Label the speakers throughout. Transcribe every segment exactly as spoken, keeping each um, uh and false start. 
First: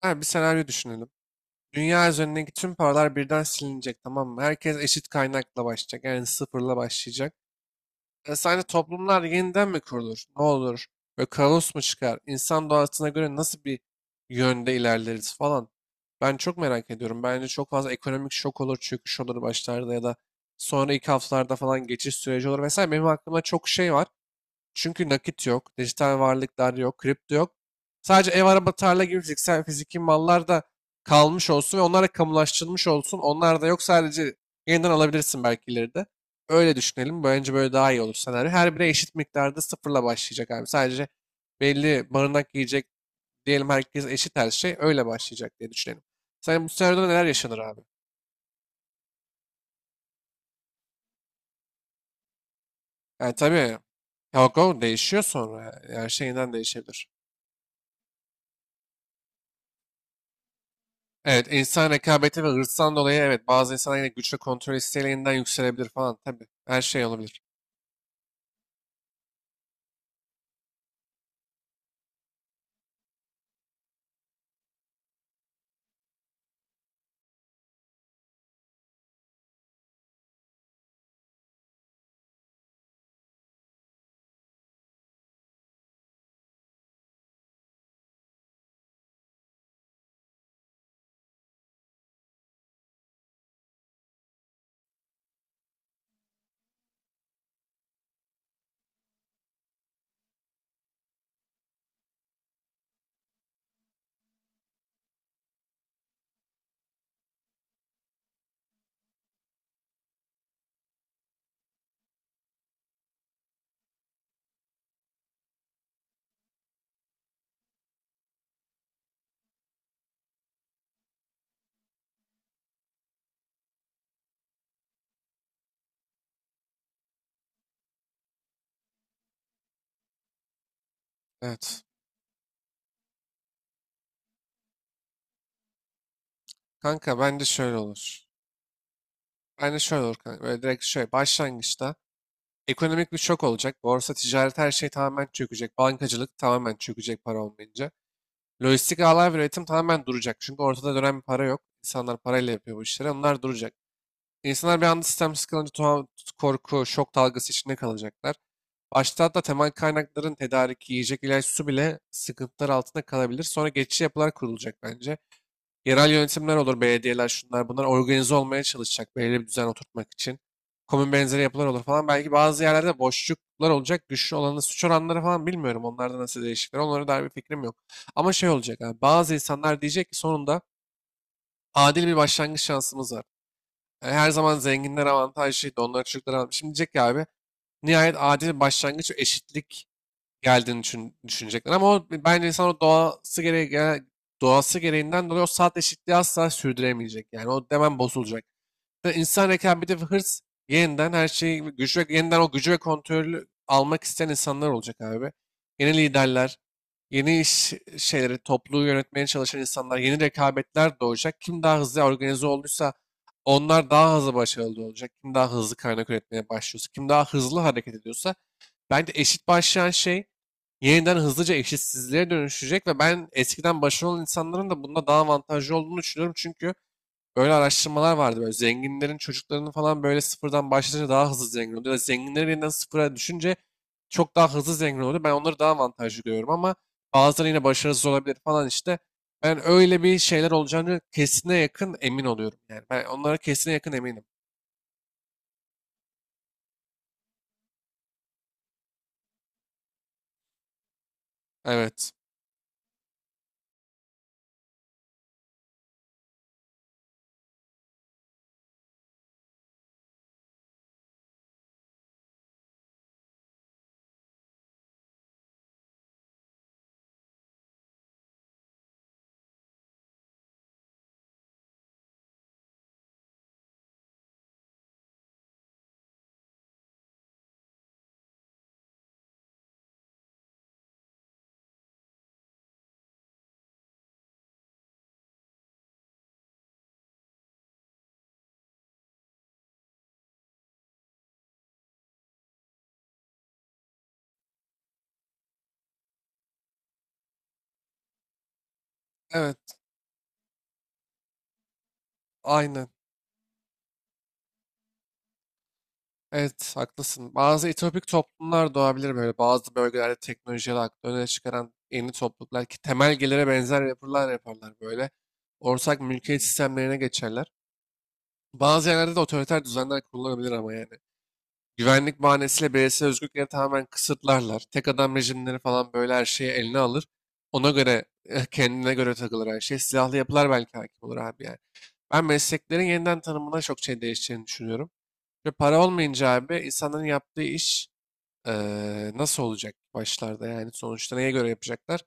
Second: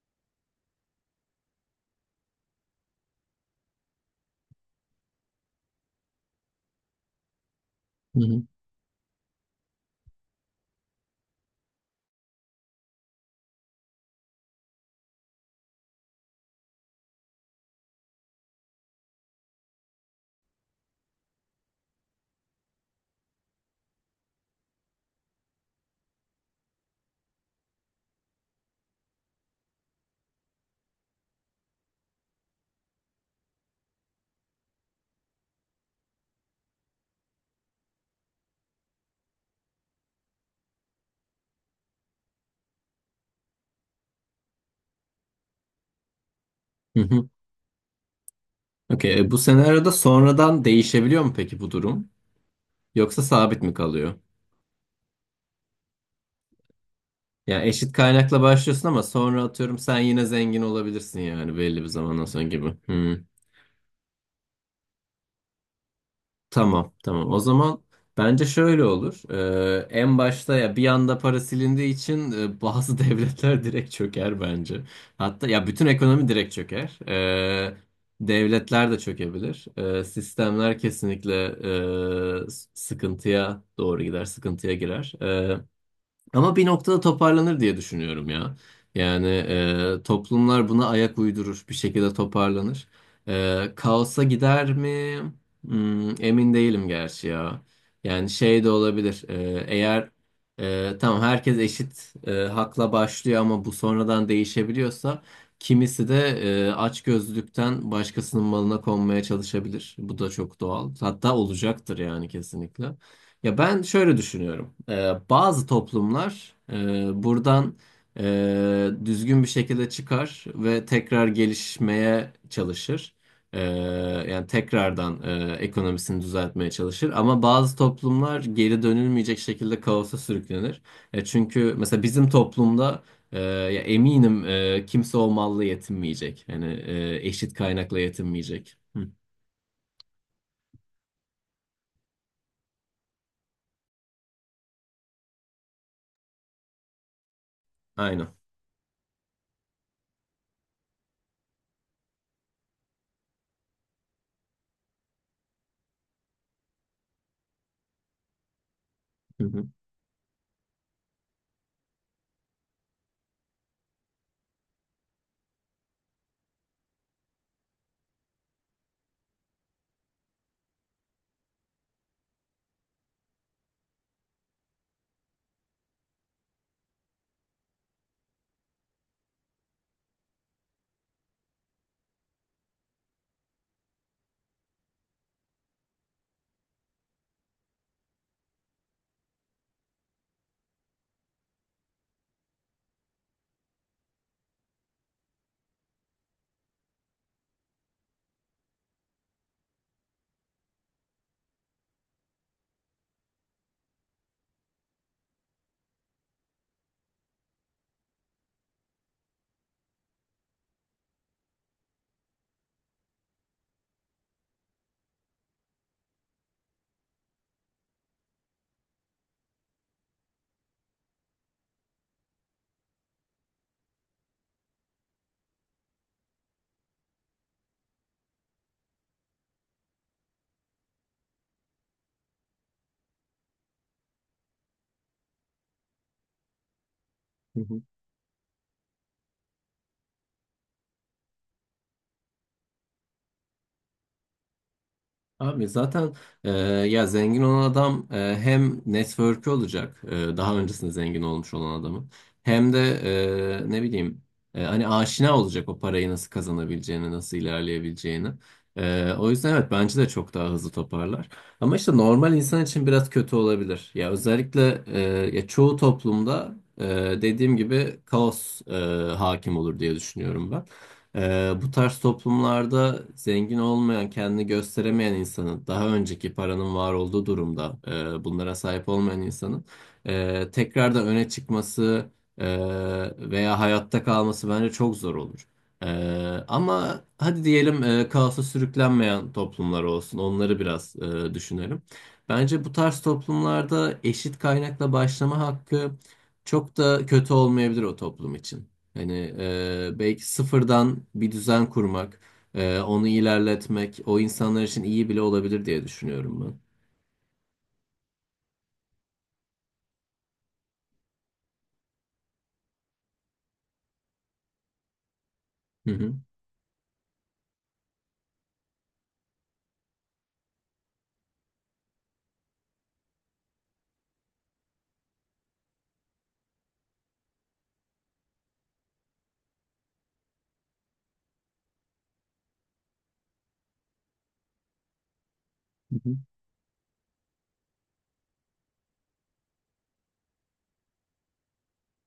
Speaker 1: Ha, bir senaryo düşünelim. Dünya üzerindeki tüm paralar birden silinecek, tamam mı? Herkes eşit kaynakla başlayacak. Yani sıfırla başlayacak.
Speaker 2: Hı
Speaker 1: E,
Speaker 2: hı.
Speaker 1: sence toplumlar yeniden mi kurulur? Ne olur? Böyle kaos mu çıkar? İnsan doğasına göre nasıl bir yönde ilerleriz falan. Ben çok merak ediyorum. Bence çok fazla ekonomik şok olur, çöküş olur başlarda ya da sonra ilk haftalarda falan geçiş süreci olur vesaire. Benim aklımda çok şey var. Çünkü nakit yok, dijital varlıklar yok, kripto yok. Sadece ev, araba, tarla gibi fiziksel fiziki mallar da kalmış olsun ve onlar da kamulaştırılmış olsun. Onlar da yok, sadece yeniden alabilirsin belki ileride. Öyle düşünelim. Bence böyle daha iyi olur senaryo. Her biri eşit miktarda sıfırla başlayacak abi. Sadece belli barınak yiyecek diyelim, herkes eşit her şey öyle başlayacak diye düşünelim. Sen bu
Speaker 2: Hı
Speaker 1: senaryoda neler
Speaker 2: hı.
Speaker 1: yaşanır abi?
Speaker 2: Okey. E, Bu senaryoda sonradan değişebiliyor mu peki bu durum? Yoksa
Speaker 1: Yani
Speaker 2: sabit mi
Speaker 1: tabii.
Speaker 2: kalıyor?
Speaker 1: Yok, o değişiyor sonra. Yani her şeyinden değişebilir.
Speaker 2: Yani eşit kaynakla başlıyorsun ama sonra atıyorum sen yine zengin olabilirsin
Speaker 1: Evet,
Speaker 2: yani belli bir
Speaker 1: insan
Speaker 2: zamandan sonra
Speaker 1: rekabeti ve
Speaker 2: gibi.
Speaker 1: hırstan dolayı,
Speaker 2: Hı.
Speaker 1: evet, bazı insanlar yine güç ve kontrol isteğiyle yeniden yükselebilir falan tabii. Her
Speaker 2: Tamam,
Speaker 1: şey
Speaker 2: tamam. O
Speaker 1: olabilir.
Speaker 2: zaman bence şöyle olur. Ee, en başta ya bir anda para silindiği için e, bazı devletler direkt çöker bence. Hatta ya bütün ekonomi direkt çöker. Ee, devletler de çökebilir. Ee, sistemler kesinlikle e, s- sıkıntıya doğru gider, sıkıntıya girer. Ee, ama bir noktada toparlanır diye düşünüyorum ya. Yani e, toplumlar buna ayak uydurur, bir şekilde toparlanır. E, kaosa gider mi? Hmm, emin değilim gerçi ya. Yani şey de olabilir. E, eğer e, tamam herkes eşit e, hakla başlıyor ama bu sonradan değişebiliyorsa kimisi de e, açgözlülükten başkasının malına konmaya çalışabilir. Bu da çok doğal. Hatta olacaktır yani kesinlikle. Ya ben şöyle düşünüyorum. Ee, bazı toplumlar e, buradan e, düzgün bir şekilde çıkar ve tekrar gelişmeye çalışır. Ee, Yani tekrardan e, ekonomisini düzeltmeye çalışır. Ama bazı toplumlar geri dönülmeyecek şekilde kaosa sürüklenir. E, çünkü
Speaker 1: Evet.
Speaker 2: mesela bizim toplumda e, ya eminim e, kimse o malla yetinmeyecek. Yani
Speaker 1: Kanka
Speaker 2: e,
Speaker 1: bence
Speaker 2: eşit
Speaker 1: şöyle
Speaker 2: kaynakla
Speaker 1: olur.
Speaker 2: yetinmeyecek. Hı,
Speaker 1: Bence şöyle olur kanka. Böyle direkt şöyle başlangıçta ekonomik bir şok olacak. Borsa, ticaret her şey tamamen çökecek. Bankacılık tamamen çökecek para olmayınca.
Speaker 2: aynen.
Speaker 1: Lojistik ağlar ve üretim tamamen duracak. Çünkü ortada dönen bir para yok. İnsanlar parayla yapıyor bu işleri. Onlar duracak. İnsanlar bir anda sistem sıkılınca tuhaf korku, şok dalgası içinde kalacaklar. Başta da
Speaker 2: Hı hı,
Speaker 1: temel kaynakların tedariki, yiyecek, ilaç, su bile sıkıntılar altında kalabilir. Sonra geçici yapılar kurulacak bence. Yerel yönetimler olur, belediyeler şunlar bunlar organize olmaya çalışacak belirli bir düzen oturtmak için. Komün benzeri yapılar olur falan. Belki bazı yerlerde boşluklar olacak. Güçlü olanın suç oranları falan bilmiyorum. Onlarda nasıl değişiklikler. Onlara dair bir fikrim yok. Ama şey olacak abi. Bazı insanlar diyecek ki sonunda adil bir başlangıç şansımız var. Yani her zaman zenginler avantajlıydı. Onlar çocuklar avantajlıydı. Şimdi diyecek ki abi, nihayet adil bir başlangıç ve eşitlik geldiğini düşün, düşünecekler. Ama o, bence insan o doğası gereği, gere- doğası gereğinden dolayı o saat eşitliği asla sürdüremeyecek. Yani o hemen bozulacak. Ve İnsan rekabeti ve hırs yeniden her şeyi gücü ve yeniden o gücü ve kontrolü almak isteyen insanlar olacak abi. Yeni liderler, yeni iş şeyleri, topluluğu yönetmeye çalışan insanlar, yeni rekabetler doğacak. Kim daha hızlı organize olduysa onlar daha hızlı başarılı olacak. Kim daha hızlı kaynak üretmeye başlıyorsa, kim daha hızlı hareket ediyorsa, bence eşit başlayan şey yeniden hızlıca eşitsizliğe dönüşecek ve ben eskiden başarılı insanların da bunda daha avantajlı olduğunu düşünüyorum. Çünkü böyle araştırmalar vardı, böyle zenginlerin çocuklarının falan böyle sıfırdan başlayınca daha hızlı zengin oluyor. Ya da zenginlerin yeniden sıfıra düşünce çok daha hızlı zengin oluyor. Ben onları daha avantajlı görüyorum ama bazıları
Speaker 2: hı
Speaker 1: yine
Speaker 2: hı.
Speaker 1: başarısız olabilir falan işte. Ben öyle bir şeyler olacağını kesine yakın emin oluyorum yani. Ben onlara kesine yakın eminim.
Speaker 2: Abi zaten e, ya zengin olan adam e, hem network'ü olacak, e, daha öncesinde zengin olmuş olan
Speaker 1: Evet.
Speaker 2: adamın hem de e, ne bileyim, e, hani aşina olacak o parayı nasıl kazanabileceğini nasıl ilerleyebileceğini. E, o yüzden evet bence de çok daha hızlı toparlar. Ama işte normal insan için biraz kötü olabilir. Ya özellikle e, ya çoğu toplumda e, dediğim gibi kaos e, hakim olur diye düşünüyorum ben. Ee, bu tarz toplumlarda zengin olmayan, kendini gösteremeyen insanın, daha önceki paranın var olduğu durumda e, bunlara sahip olmayan insanın e, tekrardan öne çıkması e, veya hayatta kalması bence çok zor olur. E, Ama hadi diyelim e, kaosa sürüklenmeyen toplumlar olsun, onları biraz e, düşünelim. Bence bu tarz toplumlarda eşit kaynakla başlama hakkı çok da kötü olmayabilir o toplum için. Hani
Speaker 1: Evet.
Speaker 2: e, belki sıfırdan bir düzen kurmak, e,
Speaker 1: Aynen.
Speaker 2: onu ilerletmek, o insanlar için iyi bile olabilir diye düşünüyorum
Speaker 1: Evet, haklısın. Bazı etopik toplumlar doğabilir böyle. Bazı bölgelerde teknolojiyi aklı öne çıkaran yeni topluluklar, ki temel gelire benzer yapılar yaparlar böyle.
Speaker 2: ben. Hı
Speaker 1: Ortak
Speaker 2: hı.
Speaker 1: mülkiyet sistemlerine geçerler. Bazı yerlerde de otoriter düzenler kurulabilir ama yani. Güvenlik bahanesiyle bireysel özgürlükleri tamamen kısıtlarlar. Tek adam rejimleri falan böyle her şeyi eline alır. Ona göre, eh, kendine göre takılır her şey. Silahlı yapılar belki hakim olur abi yani. Ben mesleklerin yeniden tanımına çok şey değişeceğini düşünüyorum. Ve para
Speaker 2: Hı hı.
Speaker 1: olmayınca abi, insanların yaptığı iş Eee, nasıl olacak başlarda, yani sonuçta neye göre yapacaklar?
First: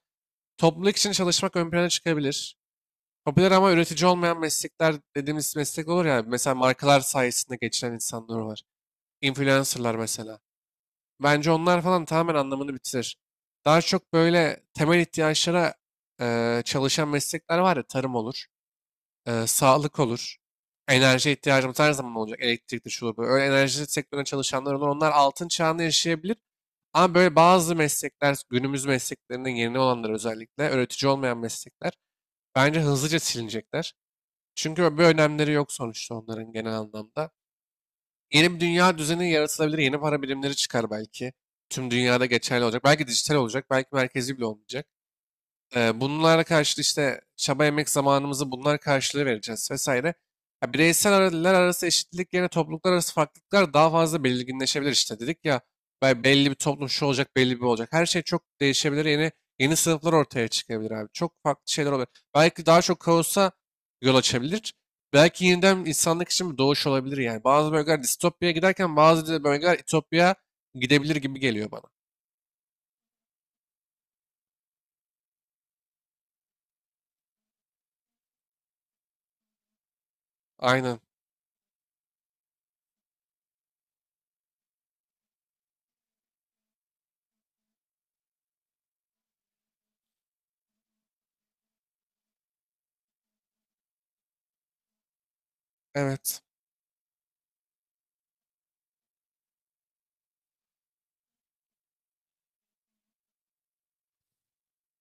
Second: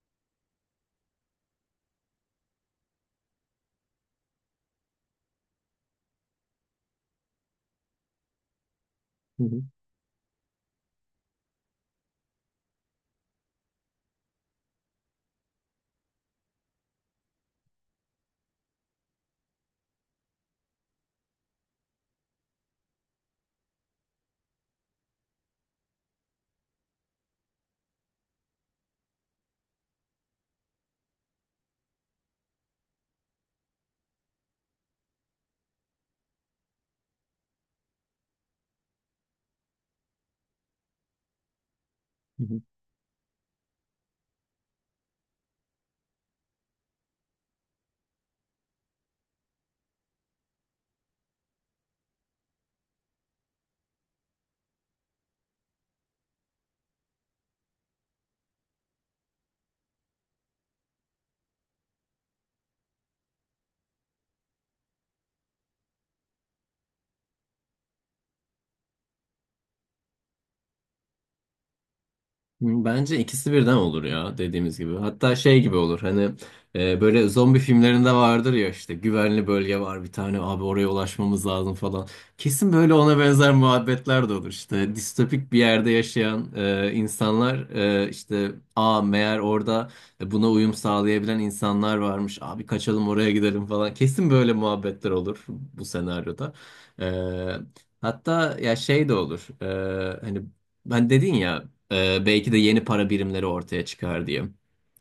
Speaker 1: Topluluk için çalışmak ön plana çıkabilir. Popüler ama üretici olmayan meslekler dediğimiz meslek olur ya. Mesela markalar sayesinde geçinen insanlar var.
Speaker 2: Hı
Speaker 1: Influencerlar mesela. Bence onlar falan tamamen anlamını bitirir. Daha çok böyle temel ihtiyaçlara eee, çalışan meslekler var ya. Tarım olur, eee, sağlık olur, enerji ihtiyacımız her zaman olacak. Elektrikli şu bu. Öyle enerji sektörüne çalışanlar olur. Onlar altın çağını yaşayabilir. Ama böyle bazı meslekler, günümüz mesleklerinin yeni olanlar özellikle, öğretici olmayan meslekler bence hızlıca silinecekler. Çünkü bir önemleri yok sonuçta onların genel anlamda. Yeni bir dünya düzeni yaratılabilir, yeni para birimleri çıkar belki. Tüm dünyada
Speaker 2: hı.
Speaker 1: geçerli olacak. Belki dijital olacak, belki merkezi bile olmayacak. Ee, bunlara karşılığı işte çaba emek zamanımızı bunlar karşılığı vereceğiz vesaire. Ya bireysel aralar arası eşitlik yerine topluluklar arası farklılıklar daha fazla belirginleşebilir, işte dedik ya. be- Belli bir toplum şu olacak, belli bir olacak. Her şey çok değişebilir, yeni yeni sınıflar ortaya çıkabilir abi. Çok farklı şeyler olabilir. Belki daha çok kaosa yol açabilir. Belki yeniden insanlık için bir doğuş olabilir yani. Bazı bölgeler distopyaya giderken bazı de bölgeler ütopyaya gidebilir gibi geliyor bana.
Speaker 2: Bence ikisi birden olur ya dediğimiz gibi. Hatta şey gibi olur, hani e, böyle zombi filmlerinde vardır ya, işte güvenli bölge var bir tane abi, oraya
Speaker 1: Aynen.
Speaker 2: ulaşmamız lazım falan. Kesin böyle ona benzer muhabbetler de olur. İşte distopik bir yerde yaşayan e, insanlar, e, işte a meğer orada buna uyum sağlayabilen insanlar varmış abi, kaçalım oraya gidelim falan. Kesin böyle muhabbetler olur bu
Speaker 1: Evet.
Speaker 2: senaryoda. E, Hatta ya şey de olur. E, hani ben dedin ya. Ee, belki de yeni para birimleri ortaya çıkar diye.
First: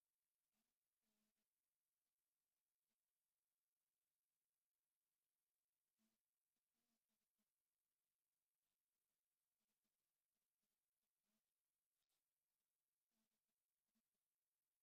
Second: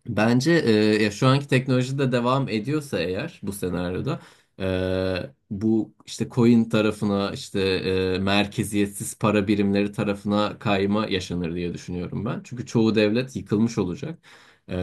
Speaker 2: Bence e, ya şu anki teknoloji de devam ediyorsa eğer bu senaryoda e, bu işte coin tarafına, işte e, merkeziyetsiz para birimleri tarafına kayma yaşanır diye düşünüyorum ben. Çünkü çoğu devlet yıkılmış olacak. E,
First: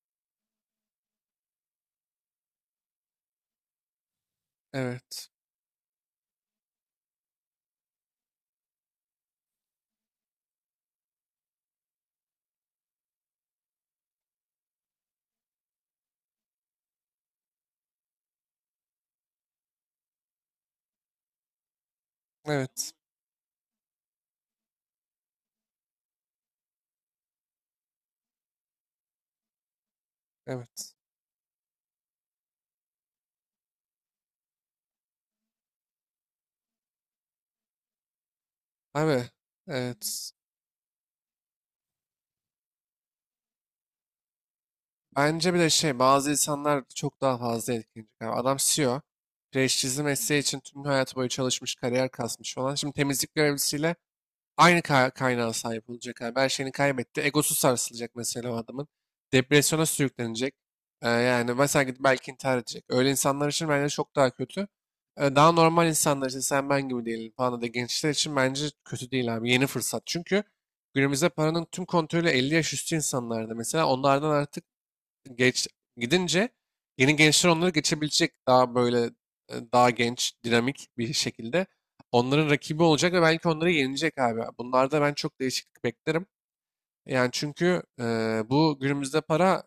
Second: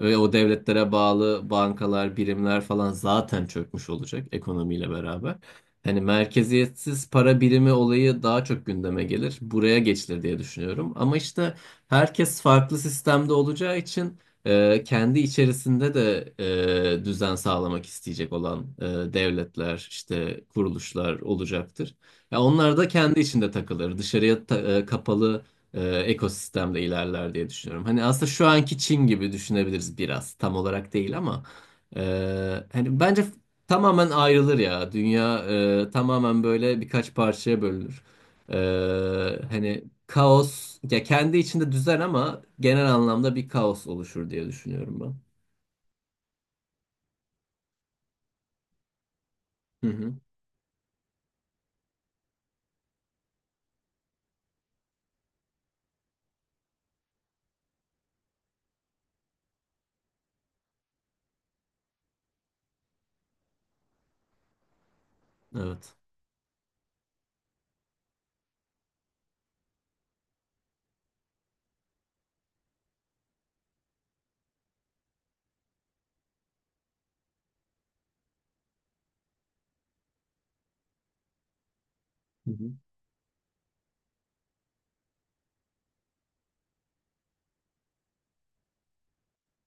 Speaker 2: Ve o devletlere bağlı bankalar, birimler falan zaten çökmüş olacak ekonomiyle
Speaker 1: Evet.
Speaker 2: beraber. Hani merkeziyetsiz para birimi olayı daha çok gündeme gelir. Buraya geçilir diye düşünüyorum. Ama işte herkes farklı sistemde olacağı için e, kendi içerisinde de e, düzen sağlamak isteyecek olan e, devletler, işte kuruluşlar olacaktır. Ya onlar da
Speaker 1: Evet.
Speaker 2: kendi içinde takılır, dışarıya ta- e, kapalı e, ekosistemde ilerler diye düşünüyorum. Hani aslında şu anki Çin gibi düşünebiliriz biraz, tam olarak
Speaker 1: Evet.
Speaker 2: değil ama e, hani bence tamamen ayrılır ya, dünya e, tamamen böyle birkaç parçaya bölünür.
Speaker 1: Abi,
Speaker 2: Ee, Hani
Speaker 1: evet.
Speaker 2: kaos ya kendi içinde düzen ama genel anlamda bir kaos oluşur diye düşünüyorum ben.
Speaker 1: Bence bir de şey, bazı insanlar çok daha fazla etkilenecek. Yani adam C E O.
Speaker 2: Hı
Speaker 1: Prestijli
Speaker 2: hı.
Speaker 1: mesleği için tüm hayatı boyu çalışmış, kariyer kasmış falan. Şimdi temizlik görevlisiyle aynı ka kaynağa sahip olacak abi. Her şeyini kaybetti. Egosu sarsılacak mesela o adamın. Depresyona sürüklenecek. Ee, yani mesela gidip belki intihar edecek. Öyle insanlar için bence çok daha kötü. Ee, daha normal
Speaker 2: Evet.
Speaker 1: insanlar için sen ben gibi değilim falan da gençler için bence kötü değil abi. Yeni fırsat. Çünkü günümüzde paranın tüm kontrolü elli yaş üstü insanlarda. Mesela onlardan artık geç gidince yeni gençler onları geçebilecek, daha böyle e, daha genç, dinamik bir şekilde onların
Speaker 2: Hı hı.
Speaker 1: rakibi olacak ve belki onları yenilecek abi. Bunlarda ben çok değişiklik beklerim. Yani çünkü e, bu günümüzde para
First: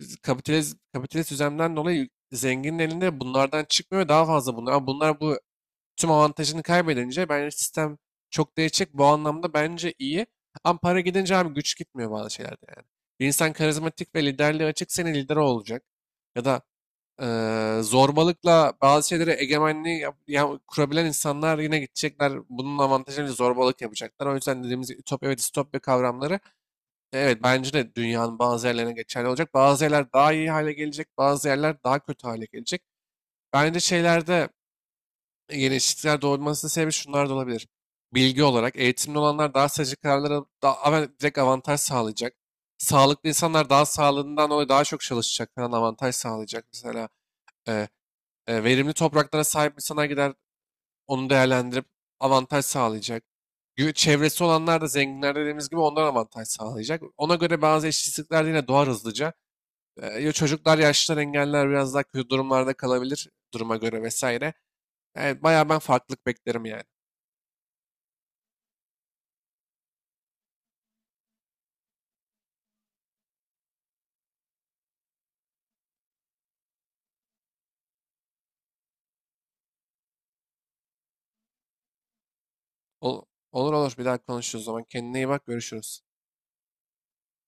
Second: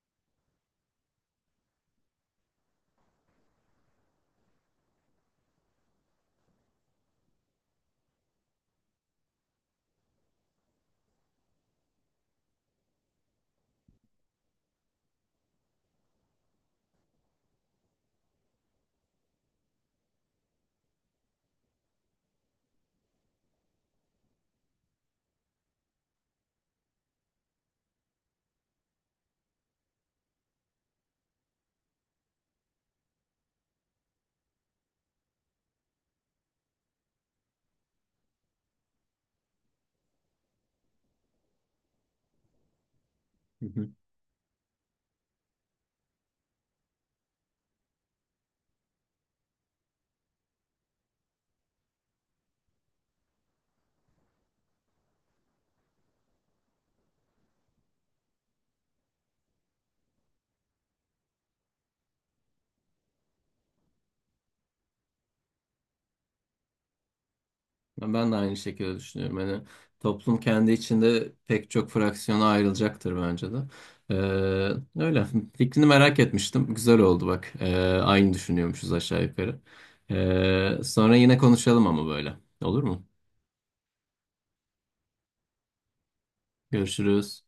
Speaker 1: biz- kapitalist kapitalist düzenden dolayı zenginlerin elinde bunlardan çıkmıyor ve daha fazla bunlar. Ama bunlar bu tüm avantajını kaybedince bence sistem çok değişecek. Bu anlamda bence iyi. Ama para gidince abi güç gitmiyor bazı şeylerde yani. Bir insan karizmatik ve liderliğe açık senin lider olacak. Ya da eee, zorbalıkla bazı şeylere egemenliği yap- ya- kurabilen insanlar yine gidecekler. Bunun avantajını zorbalık yapacaklar. O yüzden dediğimiz ütopya ve distopya kavramları e, evet bence de dünyanın bazı yerlerine geçerli olacak. Bazı yerler daha iyi hale gelecek, bazı yerler daha kötü hale gelecek. Bence şeylerde gelişiklikler doğmasının sebebi şunlar da olabilir. Bilgi olarak eğitimli olanlar daha sıcak kararlara daha, ama direkt avantaj sağlayacak. Sağlıklı
Speaker 2: Hı
Speaker 1: insanlar daha
Speaker 2: hı.
Speaker 1: sağlığından dolayı daha çok çalışacak falan avantaj sağlayacak. Mesela e, e, verimli topraklara sahip insanlar gider onu değerlendirip avantaj sağlayacak. Gü- Çevresi olanlar da zenginler dediğimiz gibi ondan avantaj sağlayacak. Ona göre bazı eşitsizlikler de yine doğar hızlıca. E, ya çocuklar, yaşlılar, engelliler biraz daha kötü durumlarda kalabilir duruma göre vesaire. Yani bayağı ben farklılık beklerim yani.
Speaker 2: Ben ben de aynı şekilde düşünüyorum. Hani toplum kendi içinde pek çok fraksiyona ayrılacaktır bence de. Ee, öyle. Fikrini merak etmiştim. Güzel oldu bak. Ee, aynı düşünüyormuşuz aşağı yukarı. Ee, sonra yine konuşalım ama böyle. Olur mu?
Speaker 1: Ol- olur olur bir daha konuşuruz o zaman. Kendine iyi bak, görüşürüz.
Speaker 2: Görüşürüz.